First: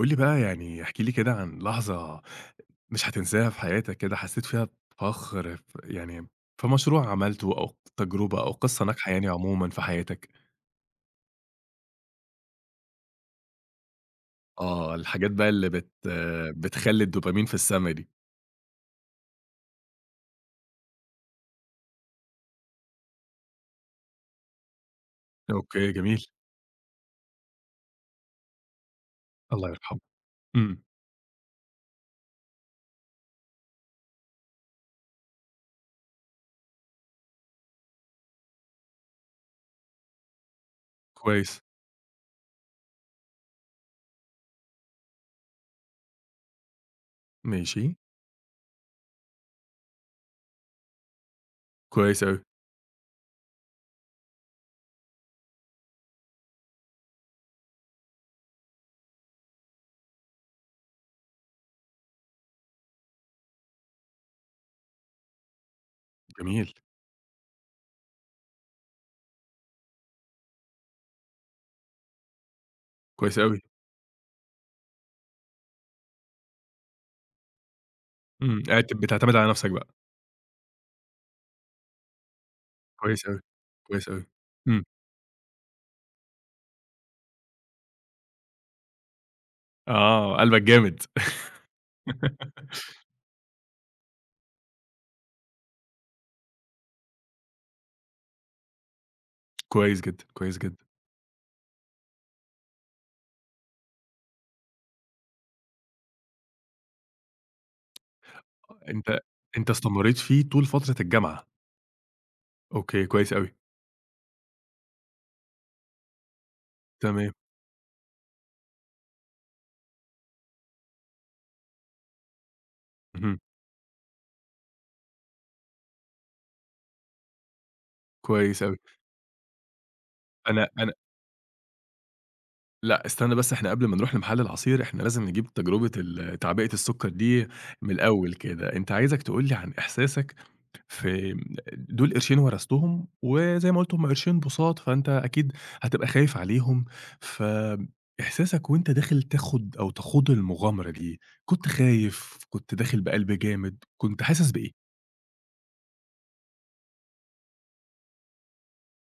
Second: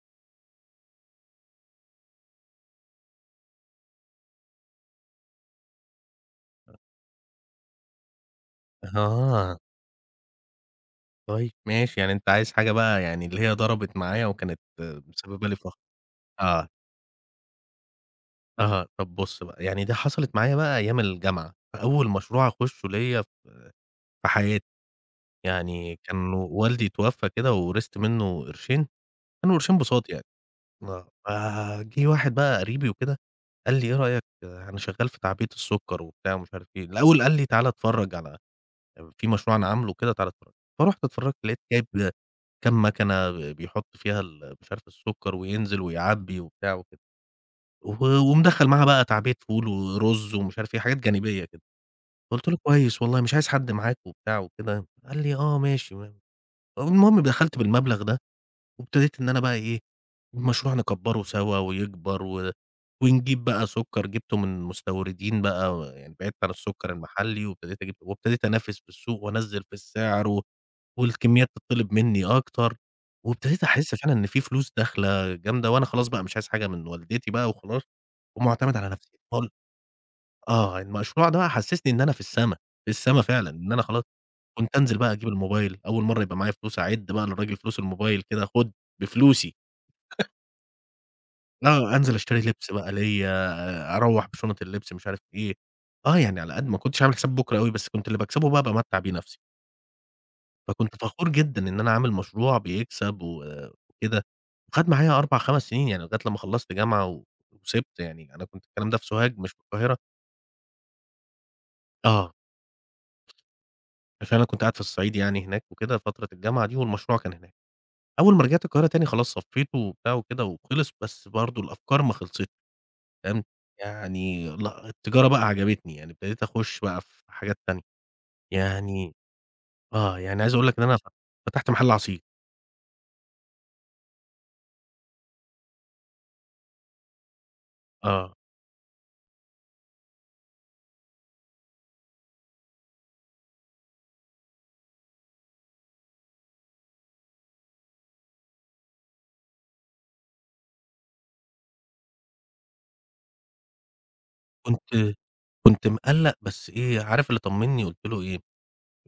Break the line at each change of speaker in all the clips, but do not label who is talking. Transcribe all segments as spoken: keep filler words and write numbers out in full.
قُل لي بقى يعني احكِ لي كده عن لحظة مش هتنساها في حياتك كده، حسّيت فيها بفخر ف يعني في مشروع عملته أو تجربة أو قصة ناجحة يعني
آه،
عمومًا في حياتك؟
طيب ماشي، يعني أنت عايز حاجة بقى يعني اللي هي ضربت معايا وكانت
آه،
آه،
الحاجات
مسببة
بقى
لي
اللي
فخر.
بت
آه،
بتخلّي الدوبامين في السما دي.
آه، طب بُص بقى، يعني دي حصلت معايا بقى أيام الجامعة، فأول مشروع أخشه ليّا في حياتي،
أوكي،
يعني
جميل،
كان والدي اتوفى كده وورثت منه قرشين، كانوا
الله
قرشين
يرحمه.
بُساط يعني.
إمم،
آه، فجِه واحد بقى قريبي وكده قال لي: "إيه رأيك آه، أنا شغال في تعبئة السُكّر وبتاع ومش عارف إيه." الأول قال لي: "تعالَ اتفرّج على في مشروع أنا عامله كده، تعالَ اتفرج." فرُحت اتفرجت، لقيت
كويس،
جايب كام ماكنة ب بيحط فيها ال مش عارف السكر وينزل ويعبي وبتاع وكده،
ماشي،
و ومدخّل معاها بقى تعبية فول ورز ومش عارف إيه، حاجات جانبية كده.
كويس أوي،
قُلت له: "كويس والله، مش عايز حد معاك وبتاع وكده." قال لي: "آه ماشي." المهم دخلت بالمبلغ ده وابتديت إن أنا بقى إيه، المشروع نكبّره سوا ويكبر و ونجيب بقى سُكّر، جِبته من مستوردين بقى، يعني بعدت عن
جميل،
السُكّر المحلّي وابتديت أجيب وابتديت أنافس في السوق وأنزّل في السعر، و والكميات تطّلب منّي أكتر،
كويس أوي،
وابتديت أحس فعلًا إن في فلوس داخلة جامدة وأنا خلاص بقى مش عايز حاجة من والدتي بقى، وخلاص
إمم،
ومُعتمد
قاعد
على
ت
نَفْسي.
بتعتمد على نَفْسك بقى،
آه، المشروع ده بقى حسّسني إن أنا في السما، في السما
كويس أوي،
فعلًا، إن أنا خلاص
كويس أوي،
كنت
إمم،
أنزل بقى أجيب الموبايل، أول مرّة يبقى معايا فلوس أعِد بقى للراجل فلوس الموبايل كده، خُد بفلوسي،
آه، قلبك جامد.
آه، أنزل أشتري لبس بقى ليّا، أروّح بشُنط اللبس مش عارف إيه، آه، يعني على قد ما كنتش عامل حساب بُكرة أوي، بس كنت اللي باكسبه بقى بامتّع بيه نَفْسي.
كويس جدًا، كويس جدًا.
فكنت فخور جدًا إن أنا عامل مشروع بيكسب و وكده، وخَد معايا أربع، خمس سنين يعني لغاية لمّا خلّصت جامعة و وسِبت. يعني أنا كنت الكلام ده في
أنت
سوهاج مش في
أنت
القاهرة.
استمريت فيه طول فترة الجامعة.
آه،
أوكي، كويس أوي،
عشان أنا كنت قاعد في الصعيد يعني هناك وكده فترة الجامعة دي والمشروع كان
تمام،
هناك. أول ما رجعت القاهرة تاني خلاص صفّيته وبتاع وكده وخلص، بس برضه الأفكار ما خلصتش،
اهم،
فاهم؟ يعني لأ، التجارة بقى عجبتني، يعني ابتديت أخُش بقى في حاجات تانية.
كويس أوي.
يعني آه، يعني عايز أقول
أنا
لك إن
أنا
أنا ف فتحت محل عصير.
لأ، استنى بس إحنا قبل ما نروح لمحل العصير، إحنا لازم نجيب تجربة ال تعبئة السُكّر دي من الأول
آه.
كده. أنت عايزك تقول لي عن إحساسك في م دول قرشين ورثتهم، وزي ما قُلت هُم قرشين بُساط، فأنت أكيد هتبقى خايف عليهم، فإحساسك وأنت داخل تاخد أو تخوض المغامرة دي، كنت خايف، كنت داخل بقلب جامد، كنت حاسس بإيه؟
كنت كنت مقلّق بس إيه، عارف اللي طمّني؟ قُلت له إيه،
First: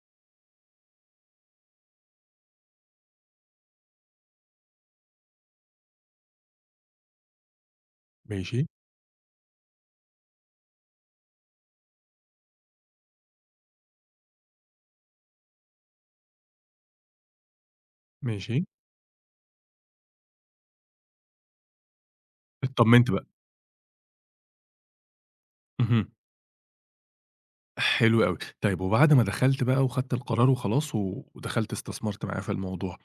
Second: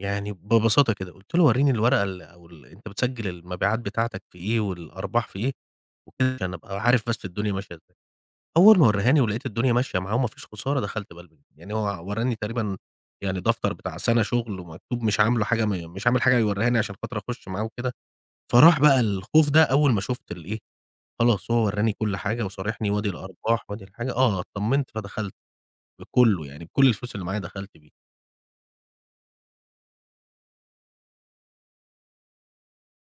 يعني ببساطة كده قُلت له: "ورّيني الورقة ال أو ال أنت بتسجِّل المبيعات بتاعتك في إيه والأرباح في إيه وكده عشان أبقى عارف بس الدنيا ماشية إزاي."
ماشي،
أول ما ورّاهاني ولقيت الدنيا ماشية معاه وما فيش خسارة، دخلت بقى البنك. يعني هو ورّاني تقريبا يعني دفتر بتاع سَنة شغل ومكتوب، مش عامله حاجة م مش عامل حاجة يورّيها لي عشان خاطر أخش معاه وكده.
ماشي،
فراح بقى الخوف ده أول ما شُفت الإيه، خلاص هو ورّاني كل حاجة وصارحني وادي
اتطمنت بقى.
الأرباح وادي الحاجة، آه اتطمنت فدخلت
اهم.
بكلّه، يعني بكل الفلوس اللي معايا دخلت بيه.
حلو أوي. طيب وبعد ما دخلت بقى وخدت القرار وخلاص و ودخلت استثمرت معاه في الموضوع،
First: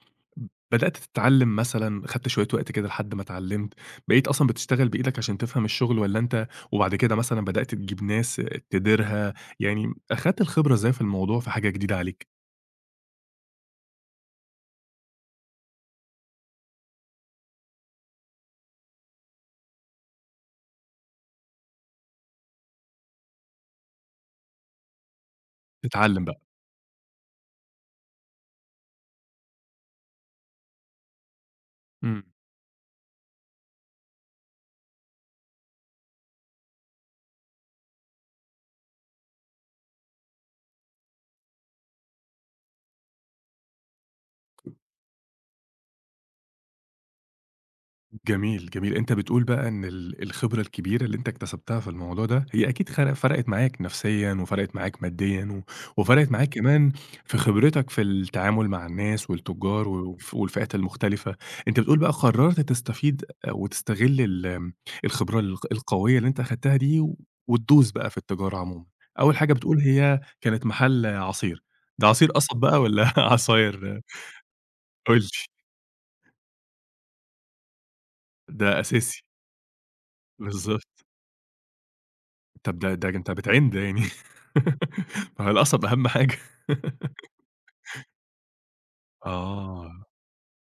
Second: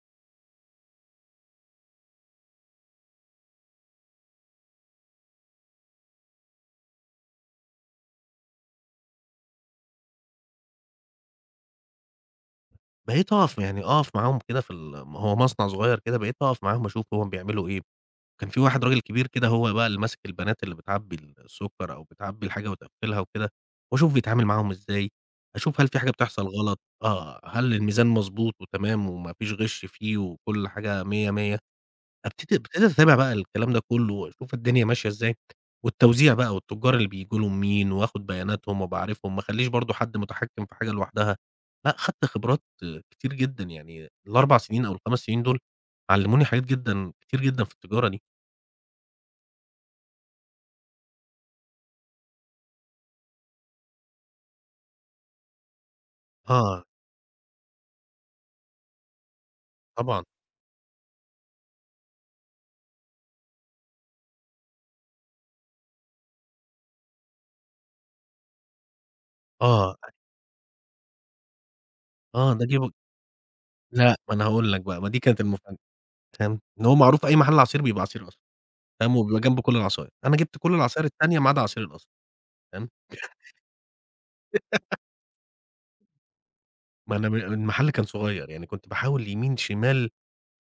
بدأت تتعلّم مثلًا، خدت شوية وقت كده لحد ما اتعلّمت، بقيت أصلًا بتشتغل بإيدك عشان تفهم الشغل والّا أنت وبعد كده مثلًا بدأت تجيب ناس تديرها، يعني أخدت الخبرة إزاي في الموضوع في حاجة جديدة عليك؟
بقيت أقف يعني أقف معاهم كده في ال هو مصنع صغير كده، بقيت أقف معاهم أشوف هُم بيعملوا إيه. كان في واحد راجل كبير كده هو بقى اللي ماسك البنات اللي بتعبّي السُكّر أو بتعبّي الحاجة وتقفّلها وكده، وأشوف بيتعامل معاهم إزاي، أشوف هل في حاجة
تتعلّم بقى.
بتحصل غلط، آه، هل الميزان مضبوط وتمام وما فيش غِش فيه وكل حاجة مِيَّة، مِيَّة.
إمم.
ابتدي ابتديت أتابع بقى الكلام ده كُلّه وأشوف الدنيا ماشية إزاي، والتوزيع بقى والتُجّار اللي بييجوا لهم مين، وآخُد بياناتهم وأبقى عارفهم، ما أخلّيش برضه حد متحكّم في حاجة لوحدها. لأ، خدت خبرات كتير جدًا. يعني ال4 سنين أو ال5 سنين دول علّموني حاجات جدًا كتير جدًا في التجارة دي.
جميل، جميل. أنت بتقول بقى إن ال الخبرة الكبيرة اللي أنت اكتسبتها في الموضوع ده، هي أكيد خر فرقت معاك نفسيًا وفرقت معاك ماديًا و وفرقت معاك
آه،
كمان في خبرتك في التعامل مع الناس والتجار
طبعًا.
والف والفئات المختلفة. أنت بتقول بقى قررت تستفيد وتستغل ال آمم، الخبرة الق القوية اللي أنت أخدتها دي و- وتدوس بقى في التجارة عمومًا. أول حاجة بتقول
آه،
هي كانت محل عصير، ده عصير
آه،
قصب
ده جِه
بقى
ب
والّا عصاير
لأ، ما أنا هاقول لك بقى، ما
قُل
دي كانت
لي؟
المفاجأة. فاهم، إن هو معروف أي محل عصير بيبقى عصير قصب،
ده
فاهم،
أساسي.
وبيبقى جنبه كل العصاير. أنا جِبت كل
بالضبط.
العصاير التانية ما عدا عصير القصب.
طب
فاهم،
ده ده أنت بتعِند يعني ما هو القصب أهم حاجة.
ما أنا م المحل كان صغير، يعني كنت باحاول يمين
آه،
شمال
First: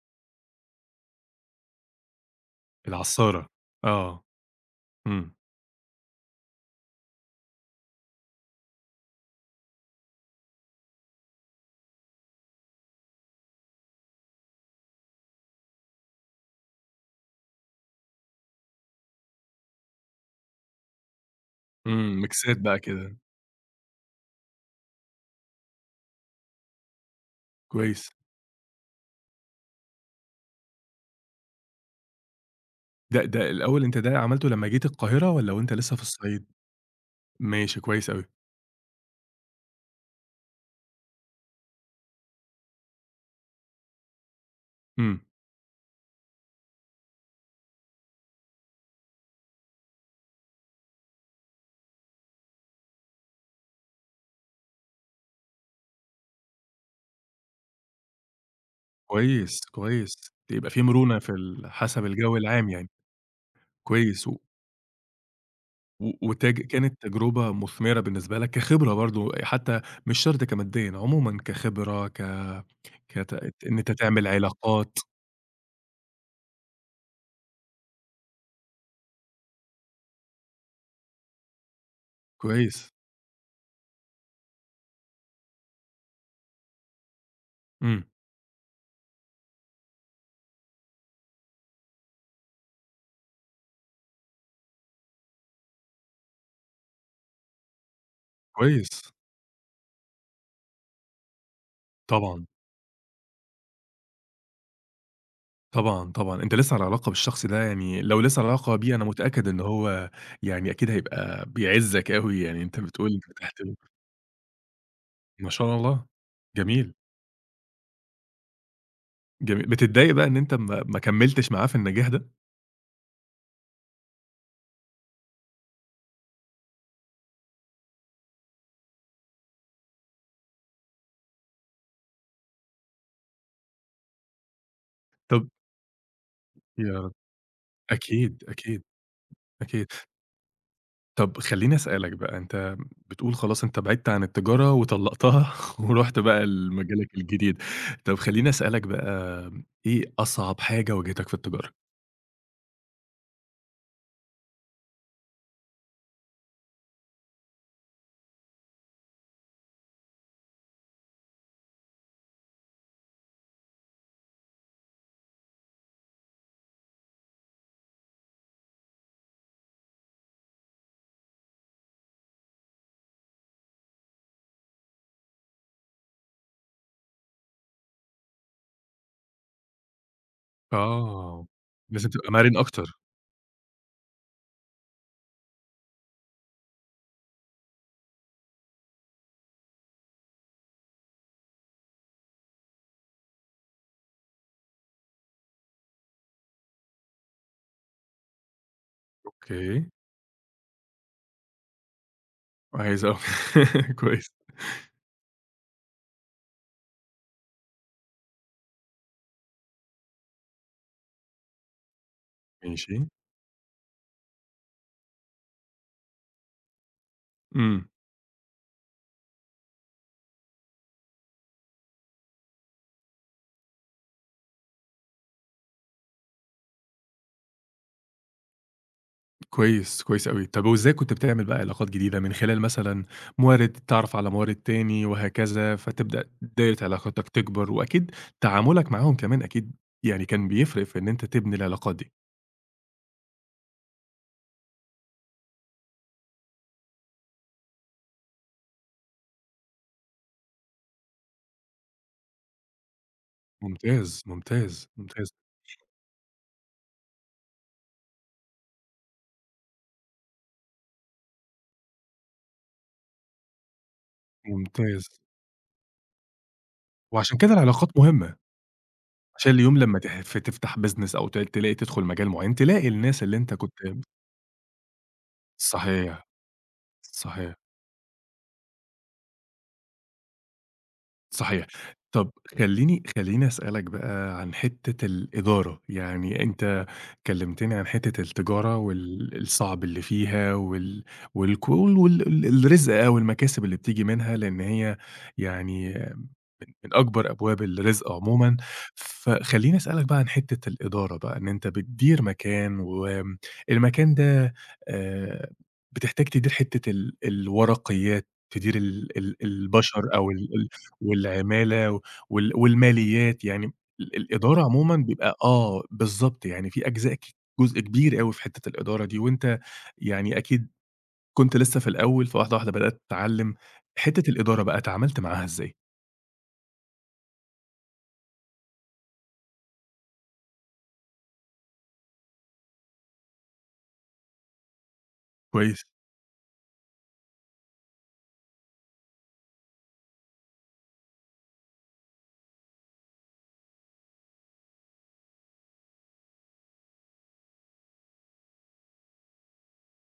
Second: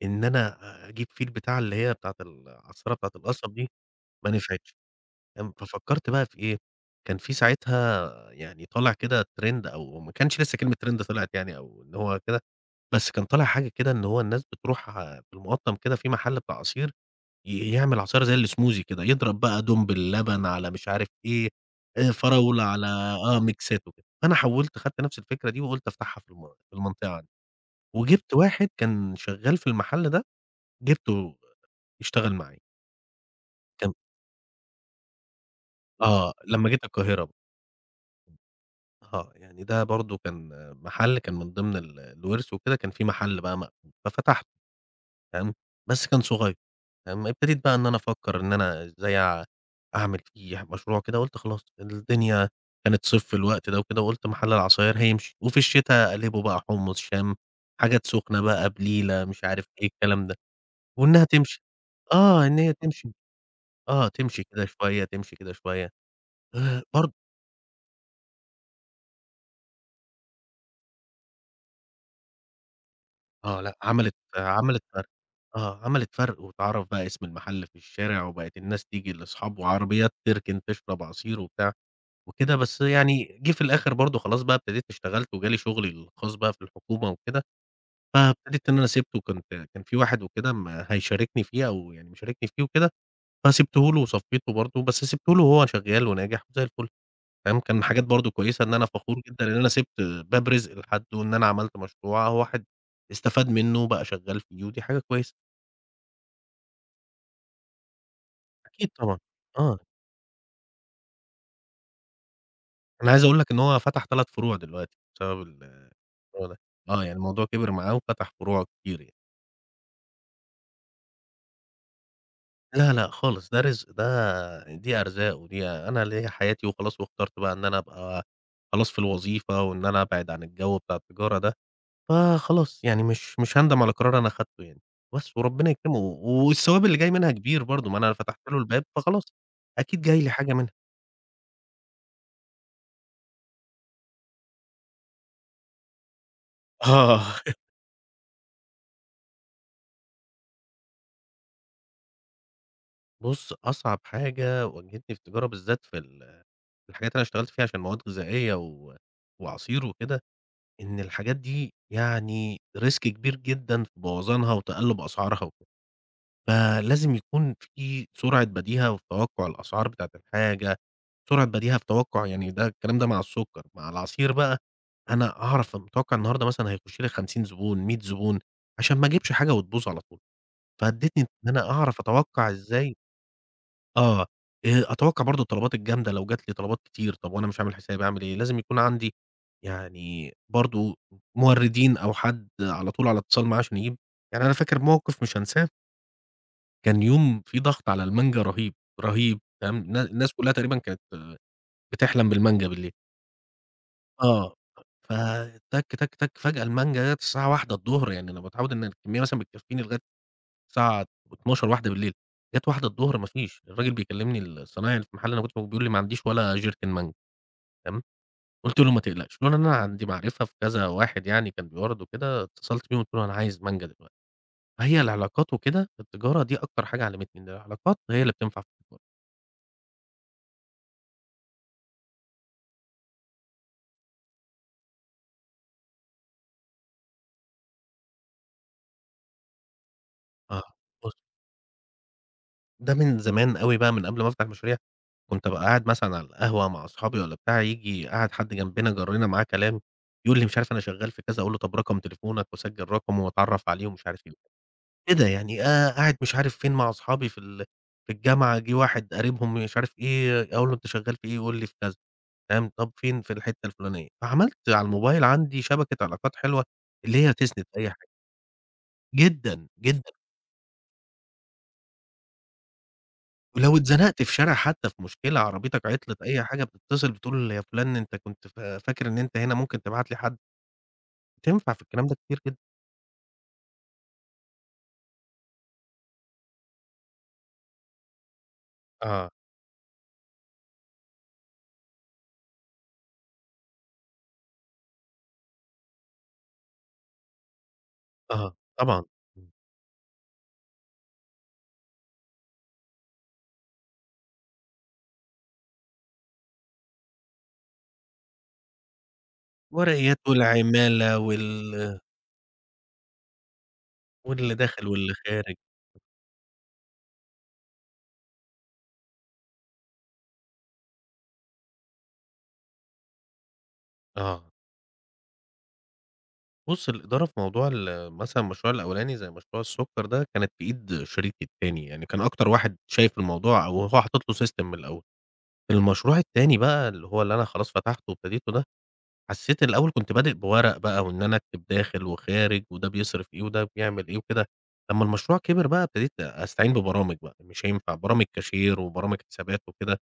إن أنا أجيب فيه البتاعة اللي هي بتاعة العصارة بتاعة
العصارة،
القصب دي،
آه،
ما نفعتش.
إمم،
فاهم، ففكّرت بقى في إيه، كان في ساعتها يعني طالع كده trend، أو ما كانش لسه كلمة trend طلعت يعني أو إن هو كده، بس كان طالع حاجة كده إن هو الناس بتروح بالمقطّم كده في محل بتاع عصير، ي يعمل عصاير زي الsmoothie كده، يضرب بقى دوم باللبن على مش عارف إيه، آآ
إمم، ميكسات
فراولة
بقى
على
كده،
آه، ميكسات وكده. فأنا حوّلت خدت نفس الفكرة دي وقُلت أفتحها في الم في المنطقة عندي،
كويس.
وجِبت واحد كان شغّال في المحل ده، جِبته يشتغل معايا.
ده ده الأول
كان
أنت ده عملته لمّا جيت القاهرة والّا وأنت لسه في
آه،
الصعيد؟
لمّا جيت القاهرة بقى.
ماشي، كويس أوي،
آه، يعني ده برضه كان محل، كان من ضمن ال الورث وكده، كان في محل بقى مقفول، ففتحته.
إمم،
تمام، بس كان صغير. تمام، ابتديت بقى إن أنا أفكّر إن أنا إزاي أع أعمل فيه مشروع كده. قُلت خلاص الدنيا كانت صيف في الوقت ده وكده، وقُلت محل العصاير هيمشي، وفي الشتا أقلّبه بقى حُمُّص، شام، حاجات سُخنة بقى، بليلة، مش
كويس،
عارف إيه
كويس،
الكلام ده،
يبقى في مرونة
وإنها
في
تمشي.
ال حسب الجو
آه، إن
العام
هي
يعني،
تمشي، آه،
كويس و
تمشي كده شوية، تمشي كده شوية.
و وتج
آآ،
كانت
برضه
تجربة مثمرة بالنسبة لك كخبرة برضه، حتى مش شرط كماديًا، عمومًا كخبرة ك كت
آه، لأ،
إن أنت
عملت
تعمل
عملت
علاقات،
فرْق. آه، عملت فرْق واتعرف بقى اسم المحل في الشارع، وبقت الناس تيجي لأصحابه، وعربيات تركن تشرب عصير وبتاع وكده. بس
كويس.
يعني جه في الآخر برضه خلاص بقى ابتديت اشتغلت وجالي شغلي الخاص بقى في الحكومة وكده.
إمم،
فابتديت إن أنا سِبته، وكنت كان في واحد وكده م هيشاركني فيه أو يعني مشاركني فيه وكده، فسِبته له وصفّيته برضه، بس سِبته له وهو شغّال وناجح وزي الفل. فاهم، كان حاجات برضه كويسة إن أنا
كويس،
فخور جدًا إن أنا سِبت باب رزق لحد، وإن أنا عملت مشروع
طبعًا،
واحد استفاد منّه وبقى شغّال فيه ودي حاجة كويسة.
طبعًا، طبعًا، أنت لسه على علاقة بالشخص ده يعني لو لسه على علاقة
أكيد
بيه أنا
طبعًا،
متأكد إن
آه.
هو يعني أكيد هيبقى بيعزّك أوي، يعني أنت
أنا
بتقول
عايز
أنت
أقول لك إن
بتحترمه،
هو فتح ثلاث فروع دلوقتي بسبب
ما شاء
الموضوع
الله،
ده.
جميل،
آه، يعني الموضوع كِبِر معاه وفتح فروع كتير يعني.
جميل، بتتضايق بقى إن أنت ما ما كمّلتش معاه في النجاح ده؟
لا، لأ خالص، ده رزق، ده دي أرزاق، ودي أنا ليّا حياتي وخلاص، واخترت بقى إن أنا أبقى خلاص في الوظيفة وإن أنا أبعد عن الجو بتاع التجارة ده. فخلاص يعني مش مش هاندم على قرار أنا أخدته يعني. بس
طب
وربنا يكرمه، والثواب
يا
اللي جاي
رب،
منها كبير برضه، ما أنا فتحت
أكيد،
له
أكيد،
الباب فخلاص
أكيد،
أكيد جاي لي حاجة منها.
طب خلّيني أسألك بقى، أنت بتقول خلاص أنت بعدت عن التجارة وطلّقتها ورُحت بقى لمجالك
آه.
الجديد، طب خلّيني أسألك بقى إيه أصعب حاجة واجهتك في التجارة؟
بُص، أصعب حاجة واجهتني في التجارة، بالذات في ال الحاجات اللي أنا اشتغلت فيها عشان مواد غذائية و وعصير وكده، إن الحاجات دي يعني risk كبير جدًا في بوظانها وتقلُّب أسعارها وكده. فلازم يكون في سرعة بديهة في توقُّع الأسعار بتاعة الحاجة، سرعة بديهة في توقُّع. يعني ده الكلام ده مع السُكّر، مع العصير بقى أنا أعرف متوقِّع النهارده مثلًا هيخُش لي خمسين زبون، مية زبون، عشان ما أجيبش حاجة وتبوظ على طول، فادّتني
آه،
إن أنا أعرف
لازم تبقى
أتوقَّع
مرِن
إزاي.
أكتر،
آه، آآ أتوقّع برضه الطلبات الجامدة لو جات لي طلبات كتير، طب وأنا مش عامل حسابي أعمل إيه؟ لازم يكون عندي، يعني برضه، موردين أو حد على طول على اتصال معاه عشان يجيب. يعني أنا فاكر موقف مش هانساه، كان يوم في ضغط على المانجا رهيب، رهيب تمام.
أوكي،
الن الناس كلّها تقريبًا كانت بتحلم بالمانجا بالليل.
عايز أ كويس،
آه. فتَك، تَك، تَك فجأة المانجا جات الساعة الواحدة، يعني أنا متعوّد إن الكمية مثلًا بتكفّيني لغاية الساعة اتناشر بالليل، واحد، جات
ماشي،
الواحدة ما فيش. الراجل بيكلمني الصنايعي اللي في المحل اللي أنا كنت فيه، بيقول لي: "ما عنديش ولا جيركن مانجا."
إمم،
تمام، قلت له: "ما تقلقش." لولا إن أنا عندي معرفة في كذا واحد يعني كان بيورد وكده، اتصلت بيهم قلت له: "أنا عايز مانجا دلوقتي." فهي العلاقات وكده في التجارة دي أكتر حاجة علمتني إن العلاقات هي اللي بتنفع في التجارة.
كويس، كويس أوي. طَب وإزاي كنت بتعمل بقى علاقات جديدة من خلال مثلًا موارد، تعرف على موارد تاني وهكذا، فتبدأ دايرة علاقاتك تكبر، وأكيد تعاملك معاهم كمان أكيد يعني كان
آه،
بيفرق في إن
بُص،
أنت تبني العلاقات دي.
ده من زمان أوي بقى، من قبل ما أفتح مشاريع، كنت أبقى قاعد مثلًا على القهوة مع أصحابي والّا بتاع، ييجي قاعد حد جنبنا جرّنا معاه كلام، يقول لي: "مش عارف أنا شغال في كذا." أقول له: "طب رقم تليفونك." وأسجل رقمه وأتعرف عليه ومش عارف
ممتاز،
إيه.
ممتاز،
كده
ممتاز،
يعني، آآ قاعد مش عارف فين مع أصحابي في ال في الجامعة، جِه واحد قريبهم مش عارف إيه، أقول له: "أنت شغّال في إيه؟" يقول لي: "في كذا." فاهم، "طَب فين؟" "في الحتّة الفلانية." فعملت على
ممتاز.
الموبايل عندي شبكة علاقات حلوة اللي هي
وعشان كده
تسند في أي
العلاقات
حاجة،
مهمة، عشان
جدًا،
اليوم لمّا
جدًا.
تح ف تفتح business أو ت تلاقي تدخل مجال معيّن، تلاقي الناس اللي أنت كنت
ولو اتزنقت في شارع حتّى، في مشكلة، عربيتك عطلت،
صحيح.
أي حاجة، بتتصل بتقول
صحيح،
يا فُلان أنت كنت ف فاكر إن أنت هنا، ممكن تبعت لي حد؟
صحيح.
بتنفع في الكلام ده
طَب
كتير جدًا.
خلّيني خلّيني أسألك بقى عن حتّة الإدارة، يعني أنت كلّمتني عن حتّة التجارة
آه،
وال الصعب اللي فيها وال والكول وال ال الرزق أو المكاسب اللي بتيجي منها، لإن هي يعني من أكبر أبواب الرزق
آه،
عمومًا،
طبعًا. إمم.
فخلّيني أسألك بقى عن حتّة الإدارة بقى، إن أنت بتدير مكان وآمم المكان ده آآ بتحتاج تدير حتّة ال الورقيات، تدير ال ال البشر
ورقيات
أو ال ال
والعمالة
والعمالة
وال،
و وال والماليات، يعني ال
واللي
الإدارة
داخل
عمومًا
واللي
بيبقى
خارج.
آه، بالضبط، يعني في أجزاء ك جزء كبير أوي في حتّة الإدارة دي، وأنت يعني أكيد كنت لسه في الأول، فواحدة، واحدة بدأت تتعلّم، حتّة
آه.
الإدارة بقى اتعاملت معاها إزاي؟
بُص، الإدارة في موضوع ال، مثلًا المشروع الأولاني زي مشروع السُكّر ده، كانت في إيد شريكي التاني، يعني كان أكتر واحد شايف الموضوع أو هو حاطط له system من الأول.
كويس.
المشروع التاني بقى اللي هو اللي أنا خلاص فتحته وابتديته ده، حسّيت الأول كنت بادئ بورق بقى، وإن أنا أكتب داخل وخارج، وده بيصرف إيه وده بيعمل إيه وكده. لمّا المشروع كبر بقى ابتديت أستعين ببرامج بقى، مش هينفع برامج كاشير وبرامج حسابات وكده.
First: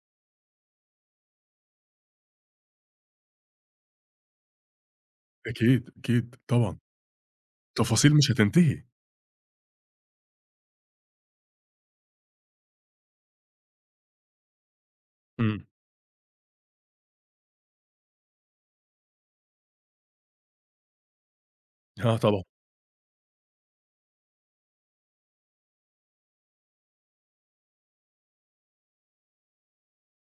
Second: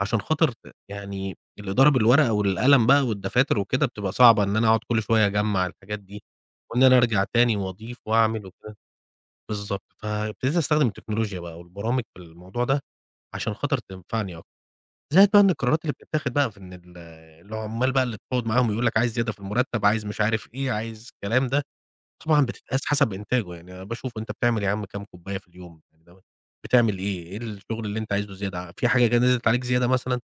عشان خاطر ت يعني الإدارة بالورقة والقلم بقى والدفاتر وكده بتبقى صعبة، إن أنا أقعد كل شوية أجمّع
أكيد،
الحاجات دي،
أكيد طبعًا،
وإن أنا أرجع تاني وأضيف
تفاصيل مش
وأعمل وكده.
هتنتهي.
بالضبط، فابتديت أستخدم التكنولوجيا بقى والبرامج في الموضوع ده عشان خاطر تنفعني أكتر. زائد بقى إن
إمم.
القرارات اللي بتتاخد بقى في إن ال العمّال بقى اللي بتقعد معاهم يقول لك عايز زيادة في المرتب، عايز مش عارف إيه، عايز الكلام ده،
آه طبعًا.
طبعًا بتتقاس حسب إنتاجه. يعني أنا باشوف أنت بتعمل يا عم كام كوباية في اليوم، يعني دوّة بتعمل إيه، إيه الشغل اللي أنت عايزه زيادة، في حاجة جا نزلت عليك زيادة مثلًا؟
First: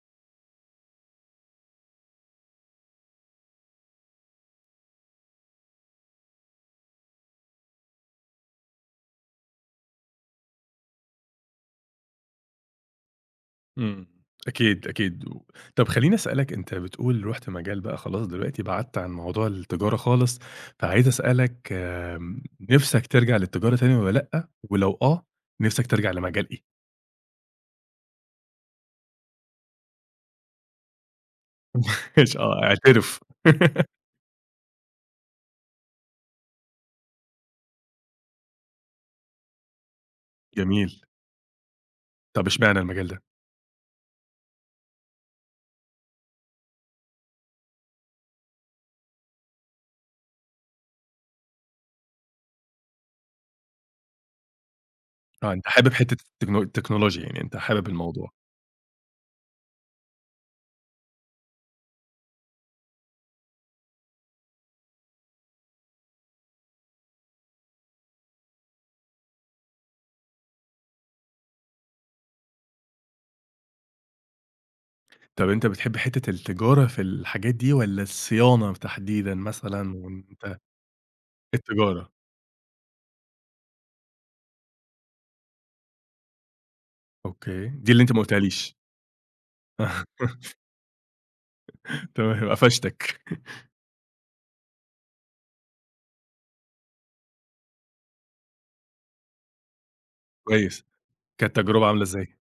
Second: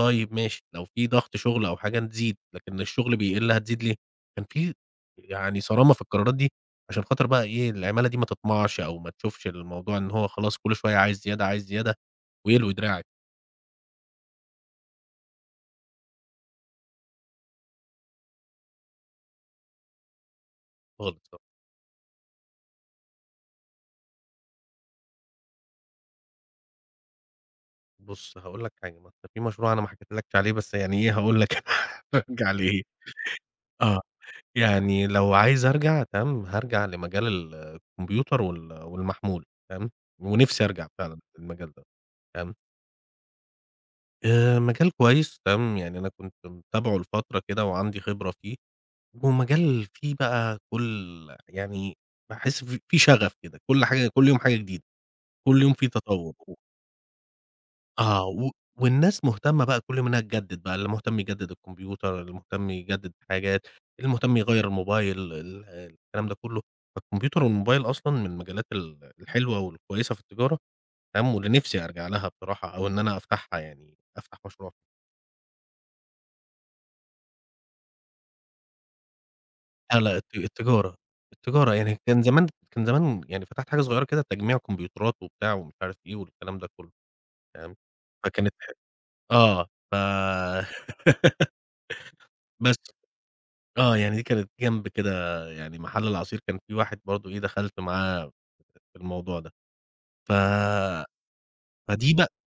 طيب ماشي، لو في ضغط شغل أو حاجة تزيد، لكن الشغل بيقل هتزيد ليه؟ كان في يعني صرامة في القرارات دي، عشان خاطر بقى إيه، العمالة دي ما تطمعش أو ما تشوفش الموضوع إن هو خلاص كل شوية عايز زيادة، عايز زيادة، ويلوي دراعِك.
إمم. أكيد، أكيد. و طب خلّيني أسألك أنت بتقول رُحت مجال بقى خلاص دلوقتي بعدت عن موضوع التجارة خالص، فعايز
خالص بقى.
أسألك آمم، نِفْسك ترجع للتجارة تاني والّا لأ؟ ولو آه، نِفْسك ترجع لمجال إيه؟
بُص هاقول لك حاجة، ما أصل في مشروع أنا ما حكيتلكش عليه، بس يعني إيه، هاقول لك.
اش
هارجع
آه،
لإيه،
اعترف.
آه، يعني لو عايز أرجع تمام، هارجع لمجال ال الكمبيوتر وال والمحمول، تمام. ونِفْسي أرجع
جميل.
فعلًا للمجال ده،
طب
تمام.
اشمعنى المجال ده؟
آآ مجال كويس تمام، يعني أنا كنت متابعه لفترة كده وعندي خبرة فيه. ومجال فيه بقى كل، يعني باحس ف فيه شغف كده، كل حاجة كل يوم حاجة جديدة،
آه،
كل
أنت
يوم فيه
حابب حتّة
تطور و
التكنو التكنولوجيا يعني أنت حابب
آه،
الموضوع.
و والناس مهتمة بقى كل يوم إنها تجدد بقى، اللي مهتم يجدد الكمبيوتر، اللي مهتم يجدد حاجات، اللي مهتم يغيّر الموبايل، ال الكلام ده كله. فالكمبيوتر والموبايل أصلًا من المجالات ال الحلوة والكويسة في التجارة، تمام. واللي نفسي أرجع لها بصراحة، أو إن أنا أفتحها يعني، أفتح مشروع.
طب أنت بتحب حتّة التجارة في الحاجات دي والّا الصيانة تحديدًا مثلًا
آه، لأ الت
وأنت
التجارة. التجارة يعني
التجارة،
كان زمان كان زمان يعني فتحت حاجة صغيرة كده تجميع كمبيوترات وبتاع ومش عارف إيه والكلام ده كلّه.
أوكي،
فاهم،
دي اللي أنت ما
فكانت ح
قُلتهاليش.
آه، ف
تمام،
بس
قفشتك.
آه، يعني دي كانت جنب كده، يعني محل العصير كان في واحد برضه إيه دخلت معاه في الموضوع ده، ف
كويس، كانت تجربة عاملة
فدي بقى
إزاي؟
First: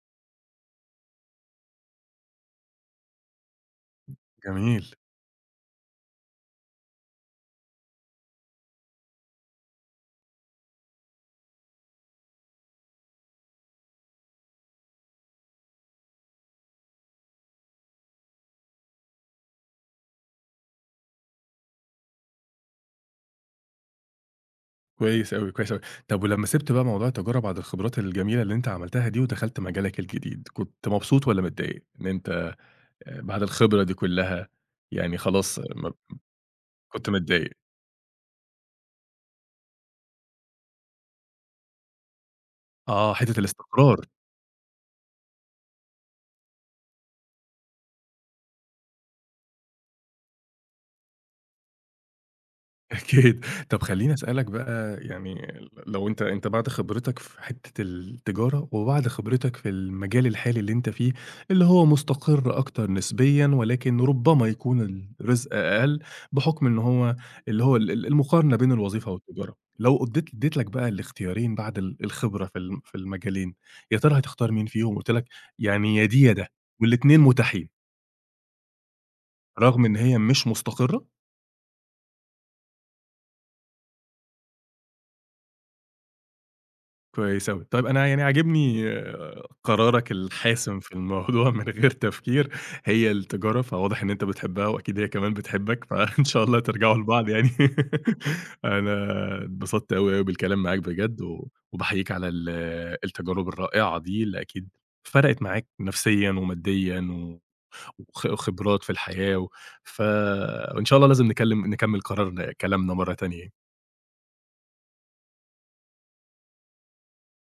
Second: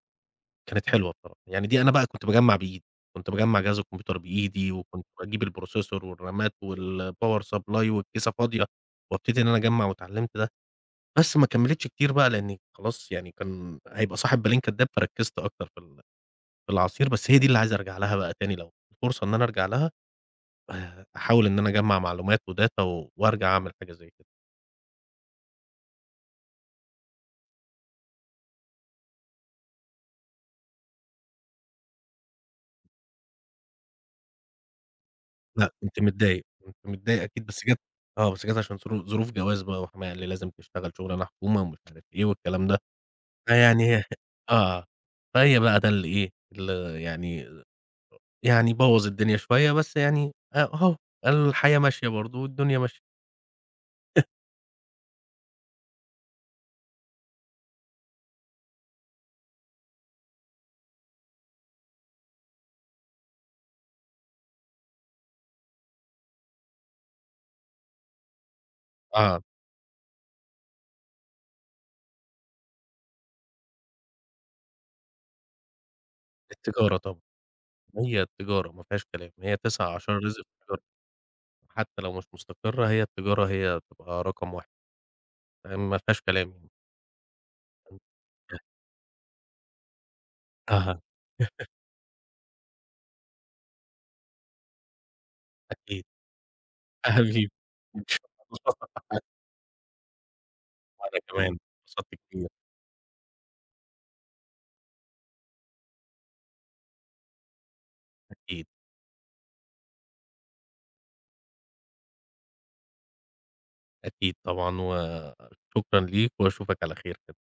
كانت حلوة بصراحة، يعني دي أنا بقى كنت باجمّع بإيدي، كنت باجمّع جهاز الكمبيوتر بإيدي،
جميل،
وكنت باجيب الprocessor والرامات والpower supply والكيسة فاضية، وابتدي إن أنا اجمّع واتعلمت ده، بس ما كمّلتش كتير بقى لإني خلاص يعني كان هيبقى صاحب بالين كدّاب، فركّزت أكتر في ال في العصير. بس هي دي اللي عايز أرجع لها بقى تاني لو فرصة إن أنا أرجع لها، آآ أحاول إن أنا أجمّع معلومات وداتا و وأرجع أعمل حاجة زي كده.
كويس أوي، كويس أوي. طب ولمّا سِبت بقى موضوع التجارة بعد الخبرات الجميلة اللي أنت عملتها دي ودخلت مجالك الجديد، كنت مبسوط والّا متضايق إن أنت آآ بعد الخبرة دي كلّها يعني خلاص آه،
لأ،
ما
كنت متضايق، كنت
كنت
متضايق أكيد،
متضايق؟
بس جات، آه، بس جات عشان ظرو ظروف جواز بقى وحماية، قال لي: "لازم تشتغل شغلانة حكومة،" ومش عارف إيه والكلام ده.
آه، حتّة
فيعني
الاستقرار.
هي- آه، فهي بقى ده اللي إيه، اللي يعني، يعني بوّظ الدنيا شوية، بس يعني أ أهو الحياة ماشية برضه والدنيا ماشية.
أكيد. طب خلّيني أسألك بقى يعني لو أنت أنت بعد خبرتك في حتّة التجارة، وبعد خبرتك في المجال الحالي اللي أنت فيه، اللي هو مستقر أكتر نسبيًا، ولكن ربما يكون الرزق أقل بحكم إن هو اللي هو ال ال المقارنة بين الوظيفة
آه.
والتجارة. لو قضيت اديت لك بقى الاختيارين بعد ال الخبرة في الم في المجالين، يا ترى هتختار مين فيهم؟ قُلت لك يعني يا دي يا ده،
التجارة
والاتنين
طبعًا.
متاحين،
هي التجارة ما فيهاش كلام، هي
رغم
تسعى
إن
عشان
هي
رزق في
مش
التجارة،
مستقرة؟
حتى لو مش مستقرة هي التجارة هي بتبقى رقم واحد، ما فيهاش كلام.
كويس أوي. طيب أنا يعني عاجبني قرارك الحاسم في
أها،
الموضوع من غير تفكير هي التجارة، فواضح إن أنت بتحبها وأكيد هي كمان بتحبك،
أكيد
فإن شاء الله ترجعوا لبعض يعني.
حبيبي، إن شاء الله.
أنا اتبسطت أوي، أوي بالكلام معاك
وأنا
بجد، و
كمان
وباحييك
اتبسطت
على
كتير،
ال التجارب الرائعة دي اللي أكيد فرقت معاك نفسيًا وماديًا و وخ
أكيد،
وخبرات في الحياة و ف وإن شاء الله لازم نكلم نكمل قرارنا كلامنا مرة تانية.
أكيد طبعًا، وشكرًا ليك وأشوفك على خير كده.